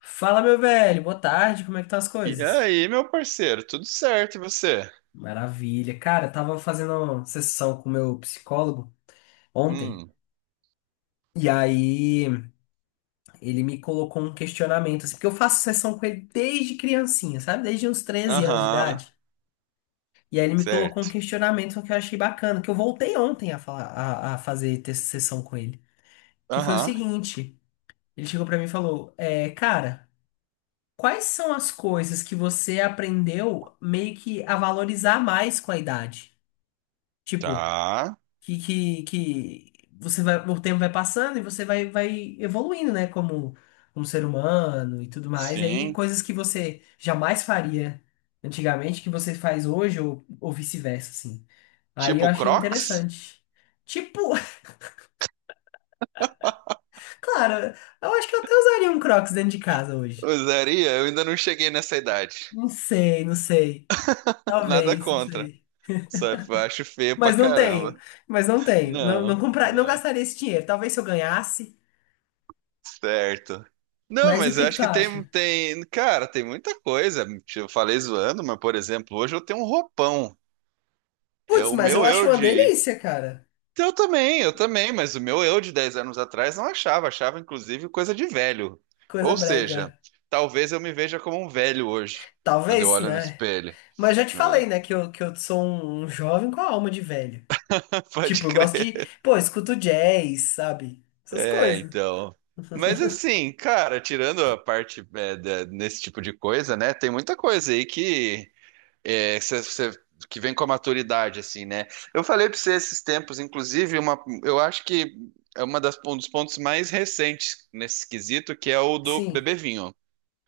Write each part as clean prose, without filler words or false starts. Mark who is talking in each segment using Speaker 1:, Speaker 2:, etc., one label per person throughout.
Speaker 1: Fala, meu velho, boa tarde, como é que estão as
Speaker 2: E
Speaker 1: coisas?
Speaker 2: aí, meu parceiro, tudo certo e você?
Speaker 1: Maravilha. Cara, eu tava fazendo uma sessão com o meu psicólogo ontem,
Speaker 2: Hum,
Speaker 1: e aí ele me colocou um questionamento, assim, porque eu faço sessão com ele desde criancinha, sabe? Desde uns 13 anos de
Speaker 2: aham,
Speaker 1: idade. E aí ele me colocou um
Speaker 2: certo.
Speaker 1: questionamento que eu achei bacana, que eu voltei ontem a falar, a fazer ter sessão com ele, que foi o
Speaker 2: Aham,
Speaker 1: seguinte, ele chegou pra mim e falou, cara, quais são as coisas que você aprendeu meio que a valorizar mais com a idade? Tipo,
Speaker 2: tá,
Speaker 1: que você vai, o tempo vai passando e você vai evoluindo, né? Como ser humano e tudo mais. E aí,
Speaker 2: sim.
Speaker 1: coisas que você jamais faria antigamente, que você faz hoje, ou vice-versa, assim. Aí eu
Speaker 2: Tipo
Speaker 1: achei
Speaker 2: Crocs?
Speaker 1: interessante. Tipo, claro, eu acho que eu até usaria um Crocs dentro de casa hoje.
Speaker 2: Usaria? Eu ainda não cheguei nessa idade.
Speaker 1: Não sei, não sei.
Speaker 2: Nada
Speaker 1: Talvez, não
Speaker 2: contra.
Speaker 1: sei.
Speaker 2: Só que eu acho feio pra
Speaker 1: Mas não tenho.
Speaker 2: caramba.
Speaker 1: Mas não tenho. Não, não
Speaker 2: Não,
Speaker 1: comprar, não
Speaker 2: não.
Speaker 1: gastaria esse dinheiro. Talvez se eu ganhasse.
Speaker 2: Certo. Não,
Speaker 1: Mas o
Speaker 2: mas eu
Speaker 1: que que
Speaker 2: acho
Speaker 1: tu
Speaker 2: que tem,
Speaker 1: acha?
Speaker 2: tem, cara, tem muita coisa. Eu falei zoando, mas, por exemplo, hoje eu tenho um roupão. É
Speaker 1: Putz,
Speaker 2: o
Speaker 1: mas eu
Speaker 2: meu
Speaker 1: acho
Speaker 2: eu
Speaker 1: uma
Speaker 2: de
Speaker 1: delícia, cara.
Speaker 2: Eu também, mas o meu eu de 10 anos atrás não achava, achava inclusive coisa de velho.
Speaker 1: Coisa
Speaker 2: Ou
Speaker 1: brega.
Speaker 2: seja, talvez eu me veja como um velho hoje, quando eu
Speaker 1: Talvez,
Speaker 2: olho no
Speaker 1: né?
Speaker 2: espelho.
Speaker 1: Mas já te falei,
Speaker 2: É.
Speaker 1: né, que eu sou um jovem com a alma de velho.
Speaker 2: Pode
Speaker 1: Tipo, eu gosto de.
Speaker 2: crer.
Speaker 1: Pô, eu escuto jazz, sabe? Essas
Speaker 2: É,
Speaker 1: coisas.
Speaker 2: então. Mas assim, cara, tirando a parte nesse tipo de coisa, né? Tem muita coisa aí que É, que você- você- que vem com a maturidade, assim, né? Eu falei pra você esses tempos, inclusive, eu acho que é uma das, um dos pontos mais recentes nesse quesito, que é o do
Speaker 1: Sim.
Speaker 2: beber vinho.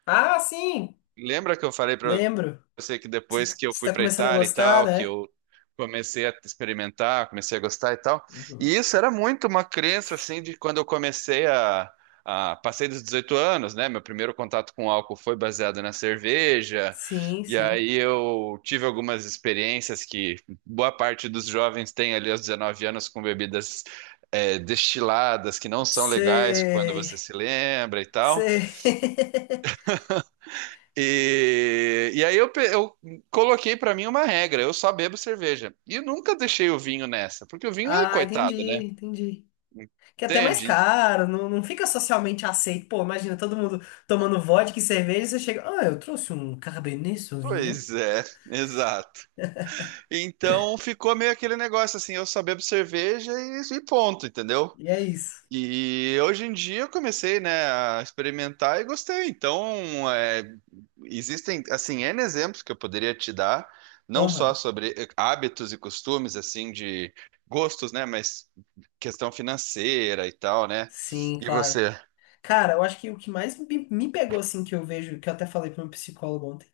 Speaker 1: Ah, sim!
Speaker 2: Lembra que eu falei pra
Speaker 1: Lembro.
Speaker 2: Eu sei que
Speaker 1: Você
Speaker 2: depois que eu
Speaker 1: você
Speaker 2: fui
Speaker 1: tá
Speaker 2: para
Speaker 1: começando a
Speaker 2: Itália e
Speaker 1: gostar,
Speaker 2: tal, que
Speaker 1: né?
Speaker 2: eu comecei a experimentar, comecei a gostar e tal. E
Speaker 1: Uhum.
Speaker 2: isso era muito uma crença assim de quando eu comecei a passei dos 18 anos, né? Meu primeiro contato com álcool foi baseado na cerveja.
Speaker 1: Sim,
Speaker 2: E
Speaker 1: sim.
Speaker 2: aí eu tive algumas experiências que boa parte dos jovens tem ali aos 19 anos com bebidas destiladas que não são legais quando
Speaker 1: Sei.
Speaker 2: você se lembra e tal.
Speaker 1: Sei.
Speaker 2: E aí eu coloquei pra mim uma regra, eu só bebo cerveja. E eu nunca deixei o vinho nessa, porque o vinho é
Speaker 1: Ah, entendi,
Speaker 2: coitado, né?
Speaker 1: entendi. Que é até mais
Speaker 2: Entende?
Speaker 1: caro, não, não fica socialmente aceito. Pô, imagina todo mundo tomando vodka e cerveja, e você chega, ah, eu trouxe um Cabernet Sauvignon.
Speaker 2: Pois é, exato. Então ficou meio aquele negócio assim, eu só bebo cerveja e ponto, entendeu?
Speaker 1: E é isso.
Speaker 2: E hoje em dia eu comecei, né, a experimentar e gostei. Então, existem, assim, N exemplos que eu poderia te dar, não só
Speaker 1: Aham.
Speaker 2: sobre hábitos e costumes, assim, de gostos, né, mas questão financeira e tal, né?
Speaker 1: Sim,
Speaker 2: E
Speaker 1: claro.
Speaker 2: você?
Speaker 1: Cara, eu acho que o que mais me pegou, assim, que eu vejo, que eu até falei para um psicólogo ontem,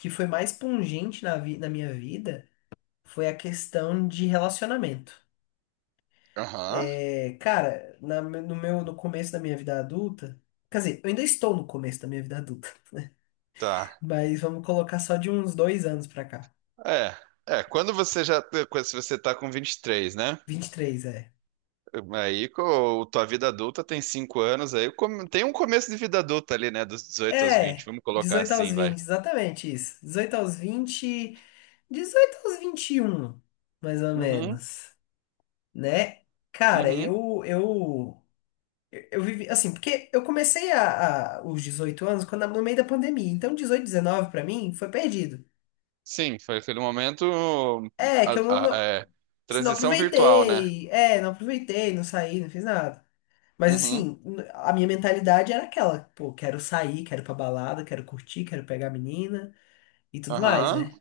Speaker 1: que foi mais pungente na minha vida, foi a questão de relacionamento.
Speaker 2: Aham,
Speaker 1: É, cara, no começo da minha vida adulta, quer dizer, eu ainda estou no começo da minha vida adulta,
Speaker 2: tá.
Speaker 1: mas vamos colocar só de uns 2 anos pra cá.
Speaker 2: É, é, quando você já, quando se você tá com 23, né?
Speaker 1: 23 é.
Speaker 2: Aí, com tua vida adulta tem 5 anos, aí tem um começo de vida adulta ali, né, dos 18 aos 20.
Speaker 1: É,
Speaker 2: Vamos colocar
Speaker 1: 18 aos
Speaker 2: assim, vai.
Speaker 1: 20, exatamente isso. 18 aos 20, 18 aos 21, mais ou
Speaker 2: Uhum.
Speaker 1: menos, né? Cara,
Speaker 2: Uhum.
Speaker 1: eu vivi assim, porque eu comecei os 18 anos quando no meio da pandemia. Então 18 19 pra mim foi perdido.
Speaker 2: Sim, foi aquele momento.
Speaker 1: É, que
Speaker 2: a-
Speaker 1: eu não,
Speaker 2: a-
Speaker 1: não,
Speaker 2: é,
Speaker 1: não
Speaker 2: Transição virtual, né?
Speaker 1: aproveitei. É, não aproveitei, não saí, não fiz nada. Mas
Speaker 2: Uhum.
Speaker 1: assim, a minha mentalidade era aquela, pô, quero sair, quero ir pra balada, quero curtir, quero pegar a menina e tudo mais,
Speaker 2: Aham.
Speaker 1: né?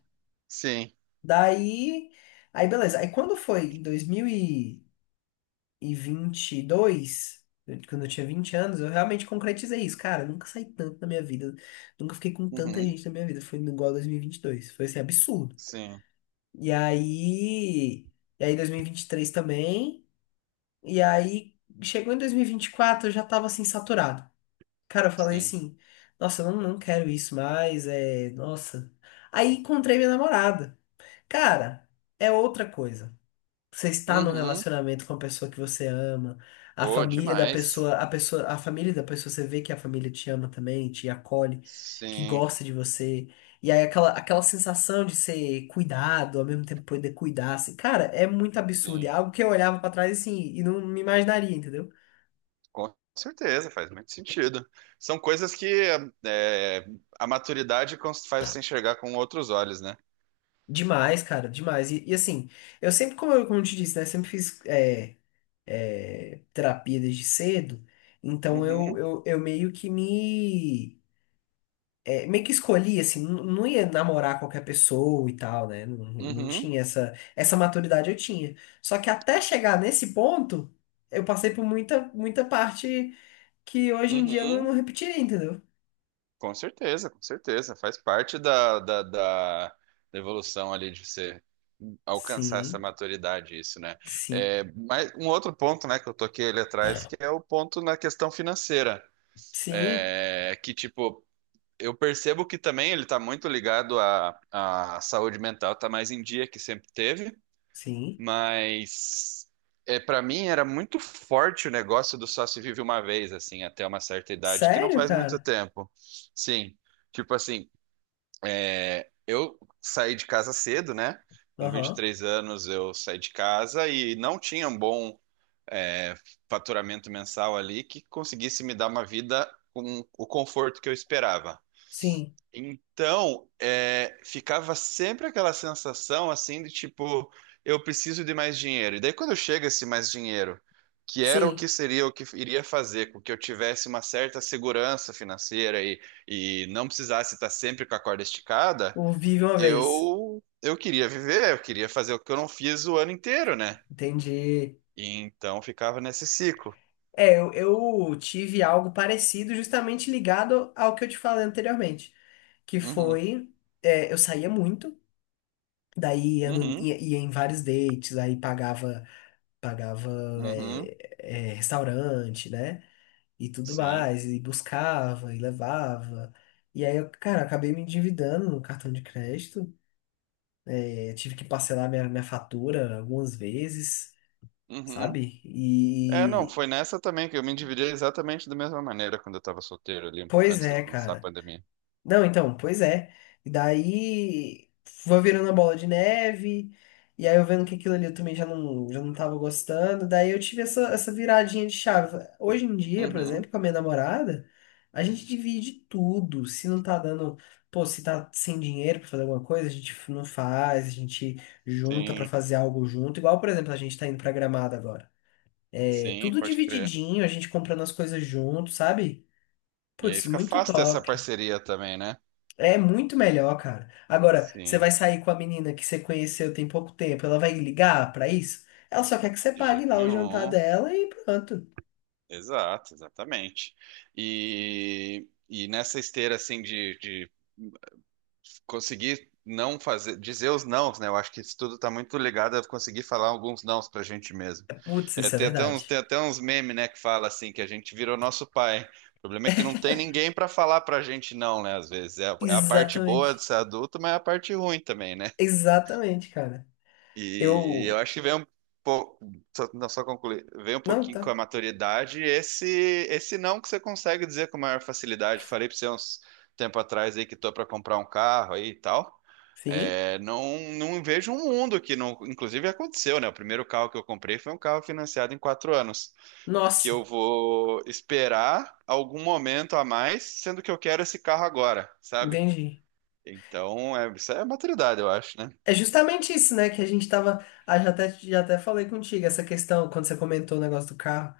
Speaker 2: Sim.
Speaker 1: Daí, aí beleza. Aí quando foi em 2022, quando eu tinha 20 anos, eu realmente concretizei isso. Cara, eu nunca saí tanto na minha vida, nunca fiquei com tanta
Speaker 2: Uhum.
Speaker 1: gente na minha vida. Foi igual a 2022, foi assim, absurdo.
Speaker 2: Sim.
Speaker 1: E aí, dois mil e vinte e três também, e aí chegou em dois mil e vinte e quatro, eu já tava assim, saturado. Cara, eu falei
Speaker 2: Sim.
Speaker 1: assim, nossa, eu não quero isso mais, nossa. Aí encontrei minha namorada. Cara, é outra coisa. Você está num
Speaker 2: Uhum.
Speaker 1: relacionamento com a pessoa que você ama, a
Speaker 2: Pô,
Speaker 1: família da
Speaker 2: demais.
Speaker 1: pessoa, a pessoa, a família da pessoa, você vê que a família te ama também, te acolhe, que
Speaker 2: Sim,
Speaker 1: gosta de você. E aí aquela sensação de ser cuidado, ao mesmo tempo poder cuidar, assim, cara, é muito absurdo. É
Speaker 2: sim.
Speaker 1: algo que eu olhava pra trás assim e não me imaginaria, entendeu?
Speaker 2: Com certeza, faz muito sentido. São coisas que é, a maturidade faz você enxergar com outros olhos, né?
Speaker 1: Demais, cara, demais. Assim, eu sempre, como eu te disse, né, sempre fiz terapia desde cedo, então eu,
Speaker 2: Uhum.
Speaker 1: eu, eu meio que escolhi, assim, não ia namorar qualquer pessoa e tal, né? Não, não
Speaker 2: Uhum.
Speaker 1: tinha essa maturidade eu tinha. Só que até chegar nesse ponto, eu passei por muita, muita parte que hoje em dia eu não,
Speaker 2: Uhum.
Speaker 1: não repetiria, entendeu?
Speaker 2: Com certeza, com certeza. Faz parte da evolução ali de você alcançar essa
Speaker 1: Sim,
Speaker 2: maturidade, isso, né?
Speaker 1: sim,
Speaker 2: É, mas um outro ponto, né, que eu toquei ali atrás, que é o ponto na questão financeira.
Speaker 1: sim,
Speaker 2: É que, tipo, eu percebo que também ele tá muito ligado à saúde mental, tá mais em dia que sempre teve,
Speaker 1: sim.
Speaker 2: mas para mim era muito forte o negócio do só se vive uma vez, assim, até uma certa idade, que não
Speaker 1: Sério,
Speaker 2: faz muito
Speaker 1: cara?
Speaker 2: tempo. Sim. Tipo assim, eu saí de casa cedo, né? Com vinte e
Speaker 1: Aham.
Speaker 2: três anos eu saí de casa e não tinha um bom é, faturamento mensal ali que conseguisse me dar uma vida com o conforto que eu esperava.
Speaker 1: Sim,
Speaker 2: Então, ficava sempre aquela sensação assim de tipo, eu preciso de mais dinheiro. E daí quando chega esse mais dinheiro, que era o que
Speaker 1: sim.
Speaker 2: seria o que iria fazer com que eu tivesse uma certa segurança financeira e não precisasse estar sempre com a corda esticada,
Speaker 1: O Vive uma vez.
Speaker 2: eu queria viver, eu queria fazer o que eu não fiz o ano inteiro, né?
Speaker 1: Entendi.
Speaker 2: E então ficava nesse ciclo.
Speaker 1: É, eu tive algo parecido justamente ligado ao que eu te falei anteriormente, que
Speaker 2: Uhum,
Speaker 1: foi, eu saía muito, daí ia, no-
Speaker 2: uhum,
Speaker 1: ia- ia em vários dates, aí pagava
Speaker 2: uhum,
Speaker 1: é, restaurante, né? E tudo
Speaker 2: sim,
Speaker 1: mais, e buscava, e levava. E aí, eu, cara, acabei me endividando no cartão de crédito. Eu tive que parcelar minha fatura algumas vezes,
Speaker 2: uhum.
Speaker 1: sabe?
Speaker 2: É, não, foi nessa também que eu me endividei exatamente da mesma maneira quando eu estava solteiro ali,
Speaker 1: Pois
Speaker 2: antes de
Speaker 1: é,
Speaker 2: começar a
Speaker 1: cara.
Speaker 2: pandemia.
Speaker 1: Não, então, pois é. E daí foi virando a bola de neve, e aí eu vendo que aquilo ali eu também já não tava gostando. Daí eu tive essa viradinha de chave. Hoje em dia, por
Speaker 2: Uhum,
Speaker 1: exemplo, com a minha namorada, a gente divide tudo. Se não tá dando, pô, se tá sem dinheiro pra fazer alguma coisa, a gente não faz, a gente junta pra
Speaker 2: sim,
Speaker 1: fazer algo junto. Igual, por exemplo, a gente tá indo pra Gramado agora. É
Speaker 2: sim,
Speaker 1: tudo
Speaker 2: pode crer.
Speaker 1: divididinho, a gente comprando as coisas junto, sabe?
Speaker 2: E aí
Speaker 1: Putz,
Speaker 2: fica
Speaker 1: muito
Speaker 2: fácil ter essa
Speaker 1: top.
Speaker 2: parceria também, né?
Speaker 1: É muito melhor, cara. Agora, você
Speaker 2: Sim,
Speaker 1: vai sair com a menina que você conheceu tem pouco tempo, ela vai ligar pra isso? Ela só quer que você
Speaker 2: de
Speaker 1: pague
Speaker 2: jeito
Speaker 1: lá o jantar
Speaker 2: nenhum.
Speaker 1: dela e pronto.
Speaker 2: Exato, exatamente. E nessa esteira assim de conseguir não fazer, dizer os nãos, né? Eu acho que isso tudo tá muito ligado a conseguir falar alguns nãos pra gente mesmo.
Speaker 1: Putz,
Speaker 2: É,
Speaker 1: isso é
Speaker 2: tem até uns, tem
Speaker 1: verdade.
Speaker 2: até uns memes, né, que fala assim, que a gente virou nosso pai. O problema é que não tem ninguém pra falar pra gente não, né? Às vezes é a parte boa de
Speaker 1: Exatamente.
Speaker 2: ser adulto, mas é a parte ruim também, né?
Speaker 1: Exatamente, cara.
Speaker 2: E eu
Speaker 1: Eu.
Speaker 2: acho que vem um pouco, só, não, só concluir, vem um
Speaker 1: Não,
Speaker 2: pouquinho com
Speaker 1: tá.
Speaker 2: a maturidade, esse não que você consegue dizer com maior facilidade. Falei para você uns tempo atrás aí que tô para comprar um carro aí e tal.
Speaker 1: Sim.
Speaker 2: É, não, não vejo um mundo que não, inclusive aconteceu, né? O primeiro carro que eu comprei foi um carro financiado em 4 anos, que eu
Speaker 1: Nossa,
Speaker 2: vou esperar algum momento a mais, sendo que eu quero esse carro agora, sabe?
Speaker 1: entendi.
Speaker 2: Então, isso é maturidade, eu acho, né?
Speaker 1: É justamente isso, né? Que a gente tava. Ah, já até falei contigo, essa questão, quando você comentou o negócio do carro.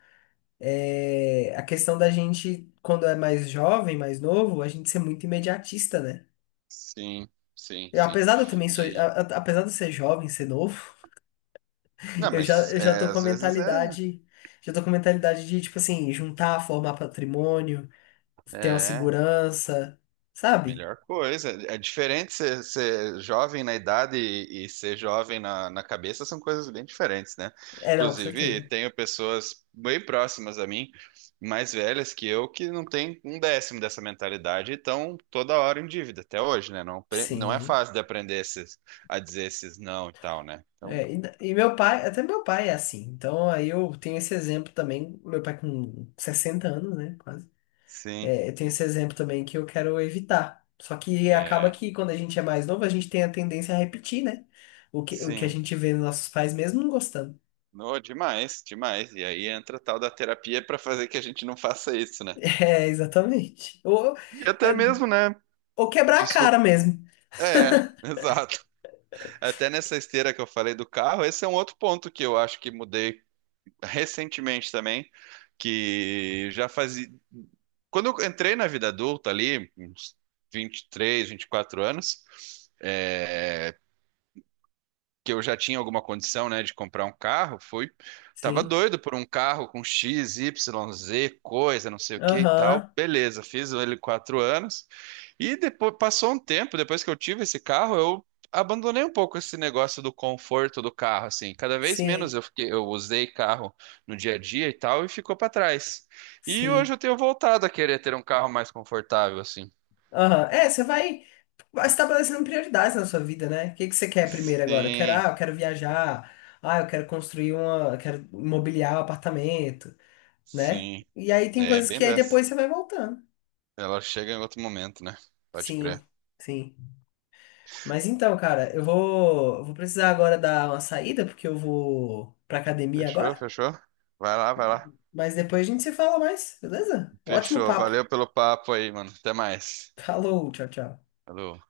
Speaker 1: A questão da gente, quando é mais jovem, mais novo, a gente ser muito imediatista, né?
Speaker 2: Sim, sim,
Speaker 1: Eu,
Speaker 2: sim.
Speaker 1: apesar de eu também sou,
Speaker 2: E
Speaker 1: a- apesar de eu ser jovem, ser novo,
Speaker 2: não,
Speaker 1: eu já,
Speaker 2: mas
Speaker 1: eu já tô com a
Speaker 2: às vezes é,
Speaker 1: mentalidade de, tipo assim, juntar, formar patrimônio, ter uma
Speaker 2: é
Speaker 1: segurança, sabe?
Speaker 2: melhor coisa. É diferente ser jovem na idade e ser jovem na cabeça são coisas bem diferentes, né?
Speaker 1: É, não, com
Speaker 2: Inclusive,
Speaker 1: certeza.
Speaker 2: tenho pessoas bem próximas a mim, mais velhas que eu, que não têm um décimo dessa mentalidade e estão toda hora em dívida, até hoje, né? Não, não é
Speaker 1: Sim.
Speaker 2: fácil de aprender a dizer esses não e tal, né? Então,
Speaker 1: É, e meu pai, até meu pai é assim. Então aí eu tenho esse exemplo também, meu pai com 60 anos, né, quase.
Speaker 2: sim,
Speaker 1: É, eu tenho esse exemplo também que eu quero evitar. Só que acaba
Speaker 2: é,
Speaker 1: que quando a gente é mais novo, a gente tem a tendência a repetir, né? O que a
Speaker 2: sim.
Speaker 1: gente vê nos nossos pais mesmo não gostando.
Speaker 2: No, demais, demais. E aí entra a tal da terapia pra fazer que a gente não faça isso, né?
Speaker 1: É, exatamente.
Speaker 2: E até
Speaker 1: É,
Speaker 2: mesmo, né?
Speaker 1: ou quebrar a
Speaker 2: Desculpa.
Speaker 1: cara mesmo.
Speaker 2: É, exato. Até nessa esteira que eu falei do carro, esse é um outro ponto que eu acho que mudei recentemente também, que já fazia. Quando eu entrei na vida adulta ali, uns 23, 24 anos, que eu já tinha alguma condição, né, de comprar um carro, foi, tava
Speaker 1: Sim.
Speaker 2: doido por um carro com X, Y, Z, coisa, não sei o que e
Speaker 1: Aham.
Speaker 2: tal. Beleza, fiz ele 4 anos e depois passou um tempo, depois que eu tive esse carro, eu abandonei um pouco esse negócio do conforto do carro, assim. Cada vez menos
Speaker 1: Sim.
Speaker 2: eu fiquei, eu usei carro no dia a dia e tal e ficou para trás. E
Speaker 1: Sim.
Speaker 2: hoje eu tenho voltado a querer ter um carro mais confortável, assim.
Speaker 1: Aham. É, você vai estabelecendo prioridades na sua vida, né? O que que você quer primeiro agora? Eu quero,
Speaker 2: Sim,
Speaker 1: ah, eu quero viajar. Ah, eu quero construir uma. Eu quero mobiliar o apartamento, né?
Speaker 2: sim.
Speaker 1: E aí tem
Speaker 2: É
Speaker 1: coisas
Speaker 2: bem
Speaker 1: que aí
Speaker 2: dessa.
Speaker 1: depois você vai voltando.
Speaker 2: Ela chega em outro momento, né? Pode
Speaker 1: Sim.
Speaker 2: crer.
Speaker 1: Sim. Mas então, cara, eu vou precisar agora dar uma saída, porque eu vou pra academia
Speaker 2: Fechou,
Speaker 1: agora.
Speaker 2: fechou? Vai lá, vai lá.
Speaker 1: Mas depois a gente se fala mais, beleza? Ótimo
Speaker 2: Fechou.
Speaker 1: papo.
Speaker 2: Valeu pelo papo aí, mano. Até mais.
Speaker 1: Falou, tchau, tchau.
Speaker 2: Falou.